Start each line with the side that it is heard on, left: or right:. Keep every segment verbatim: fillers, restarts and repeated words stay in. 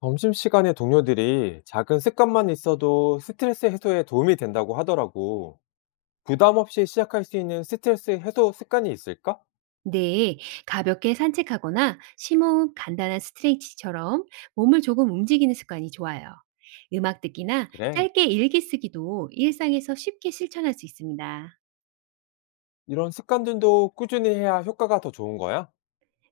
left: 점심시간에 동료들이 작은 습관만 있어도 스트레스 해소에 도움이 된다고 하더라고. 부담 없이 시작할 수 있는 스트레스 해소 습관이 있을까?
right: 네, 가볍게 산책하거나 심호흡, 간단한 스트레칭처럼 몸을 조금 움직이는 습관이 좋아요. 음악 듣기나
left: 그래.
right: 짧게 일기 쓰기도 일상에서 쉽게 실천할 수 있습니다.
left: 이런 습관들도 꾸준히 해야 효과가 더 좋은 거야?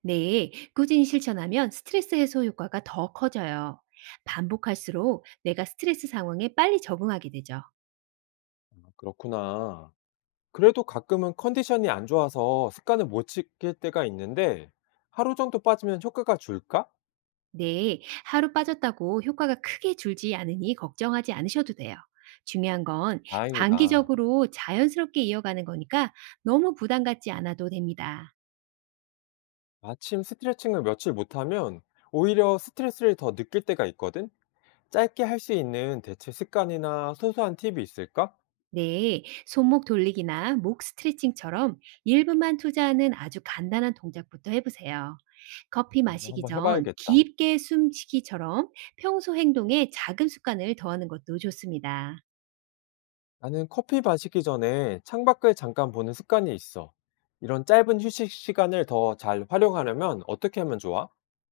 right: 네, 꾸준히 실천하면 스트레스 해소 효과가 더 커져요. 반복할수록 내가 스트레스 상황에 빨리 적응하게 되죠.
left: 그렇구나. 그래도 가끔은 컨디션이 안 좋아서 습관을 못 지킬 때가 있는데 하루 정도 빠지면 효과가 줄까?
right: 네, 하루 빠졌다고 효과가 크게 줄지 않으니 걱정하지 않으셔도 돼요. 중요한 건
left: 다행이다.
right: 장기적으로 자연스럽게 이어가는 거니까 너무 부담 갖지 않아도 됩니다.
left: 아침 스트레칭을 며칠 못하면 오히려 스트레스를 더 느낄 때가 있거든? 짧게 할 수 있는 대체 습관이나 소소한 팁이 있을까?
right: 네, 손목 돌리기나 목 스트레칭처럼 일 분만 투자하는 아주 간단한 동작부터 해보세요. 커피
left: 어,
right: 마시기
left: 한번
right: 전
left: 해봐야겠다.
right: 깊게 숨쉬기처럼 평소 행동에 작은 습관을 더하는 것도 좋습니다.
left: 나는 커피 마시기 전에 창밖을 잠깐 보는 습관이 있어. 이런 짧은 휴식 시간을 더 잘 활용하려면 어떻게 하면 좋아?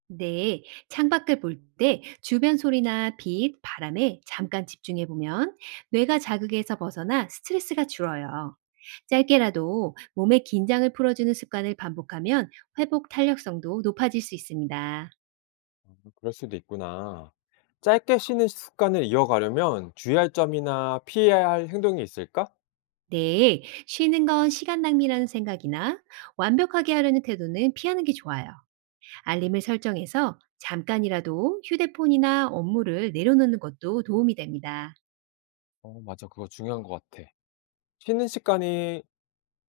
right: 네, 창밖을 볼 때 주변 소리나 빛, 바람에 잠깐 집중해 보면 뇌가 자극에서 벗어나 스트레스가 줄어요. 짧게라도 몸의 긴장을 풀어주는 습관을 반복하면 회복 탄력성도 높아질 수 있습니다.
left: 음, 그럴 수도 있구나. 짧게 쉬는 습관을 이어가려면 주의할 점이나 피해야 할 행동이 있을까?
right: 네, 쉬는 건 시간 낭비라는 생각이나 완벽하게 하려는 태도는 피하는 게 좋아요. 알림을 설정해서 잠깐이라도 휴대폰이나 업무를 내려놓는 것도 도움이 됩니다.
left: 어, 맞아. 그거 중요한 것 같아. 쉬는 습관이,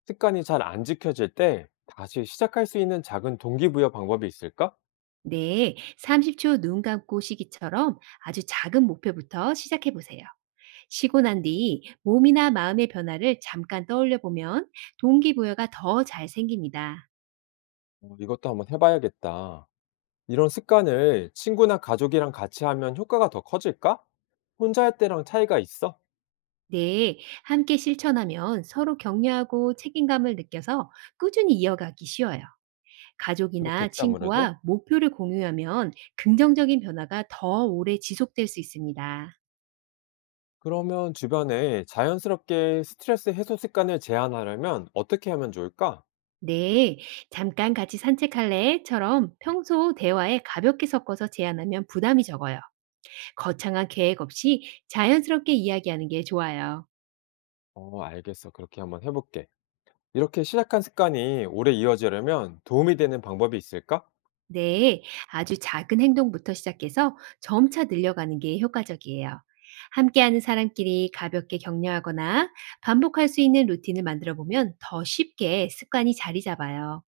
left: 습관이 잘 안 지켜질 때 다시 시작할 수 있는 작은 동기부여 방법이 있을까?
right: 네, 삼십 초 눈 감고 쉬기처럼 아주 작은 목표부터 시작해 보세요. 쉬고 난 뒤 몸이나 마음의 변화를 잠깐 떠올려 보면 동기부여가 더 잘 생깁니다.
left: 어, 이것도 한번 해봐야겠다. 이런 습관을 친구나 가족이랑 같이 하면 효과가 더 커질까? 혼자 할 때랑 차이가 있어?
right: 네, 함께 실천하면 서로 격려하고 책임감을 느껴서 꾸준히 이어가기 쉬워요. 가족이나
left: 그렇겠지, 아무래도?
right: 친구와 목표를 공유하면 긍정적인 변화가 더 오래 지속될 수 있습니다.
left: 그러면 주변에 자연스럽게 스트레스 해소 습관을 제안하려면 어떻게 하면 좋을까?
right: 네, 잠깐 같이 산책할래?처럼 평소 대화에 가볍게 섞어서 제안하면 부담이 적어요. 거창한 계획 없이 자연스럽게 이야기하는 게 좋아요.
left: 어, 알겠어. 그렇게 한번 해볼게. 이렇게 시작한 습관이 오래 이어지려면 도움이 되는 방법이 있을까?
right: 네, 아주 작은 행동부터 시작해서 점차 늘려가는 게 효과적이에요. 함께하는 사람끼리 가볍게 격려하거나 반복할 수 있는 루틴을 만들어 보면 더 쉽게 습관이 자리 잡아요.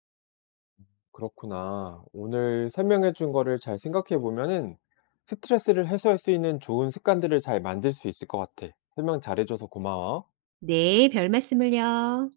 left: 그렇구나. 오늘 설명해준 거를 잘 생각해보면은 스트레스를 해소할 수 있는 좋은 습관들을 잘 만들 수 있을 것 같아. 설명 잘해줘서 고마워.
right: 네, 별 말씀을요.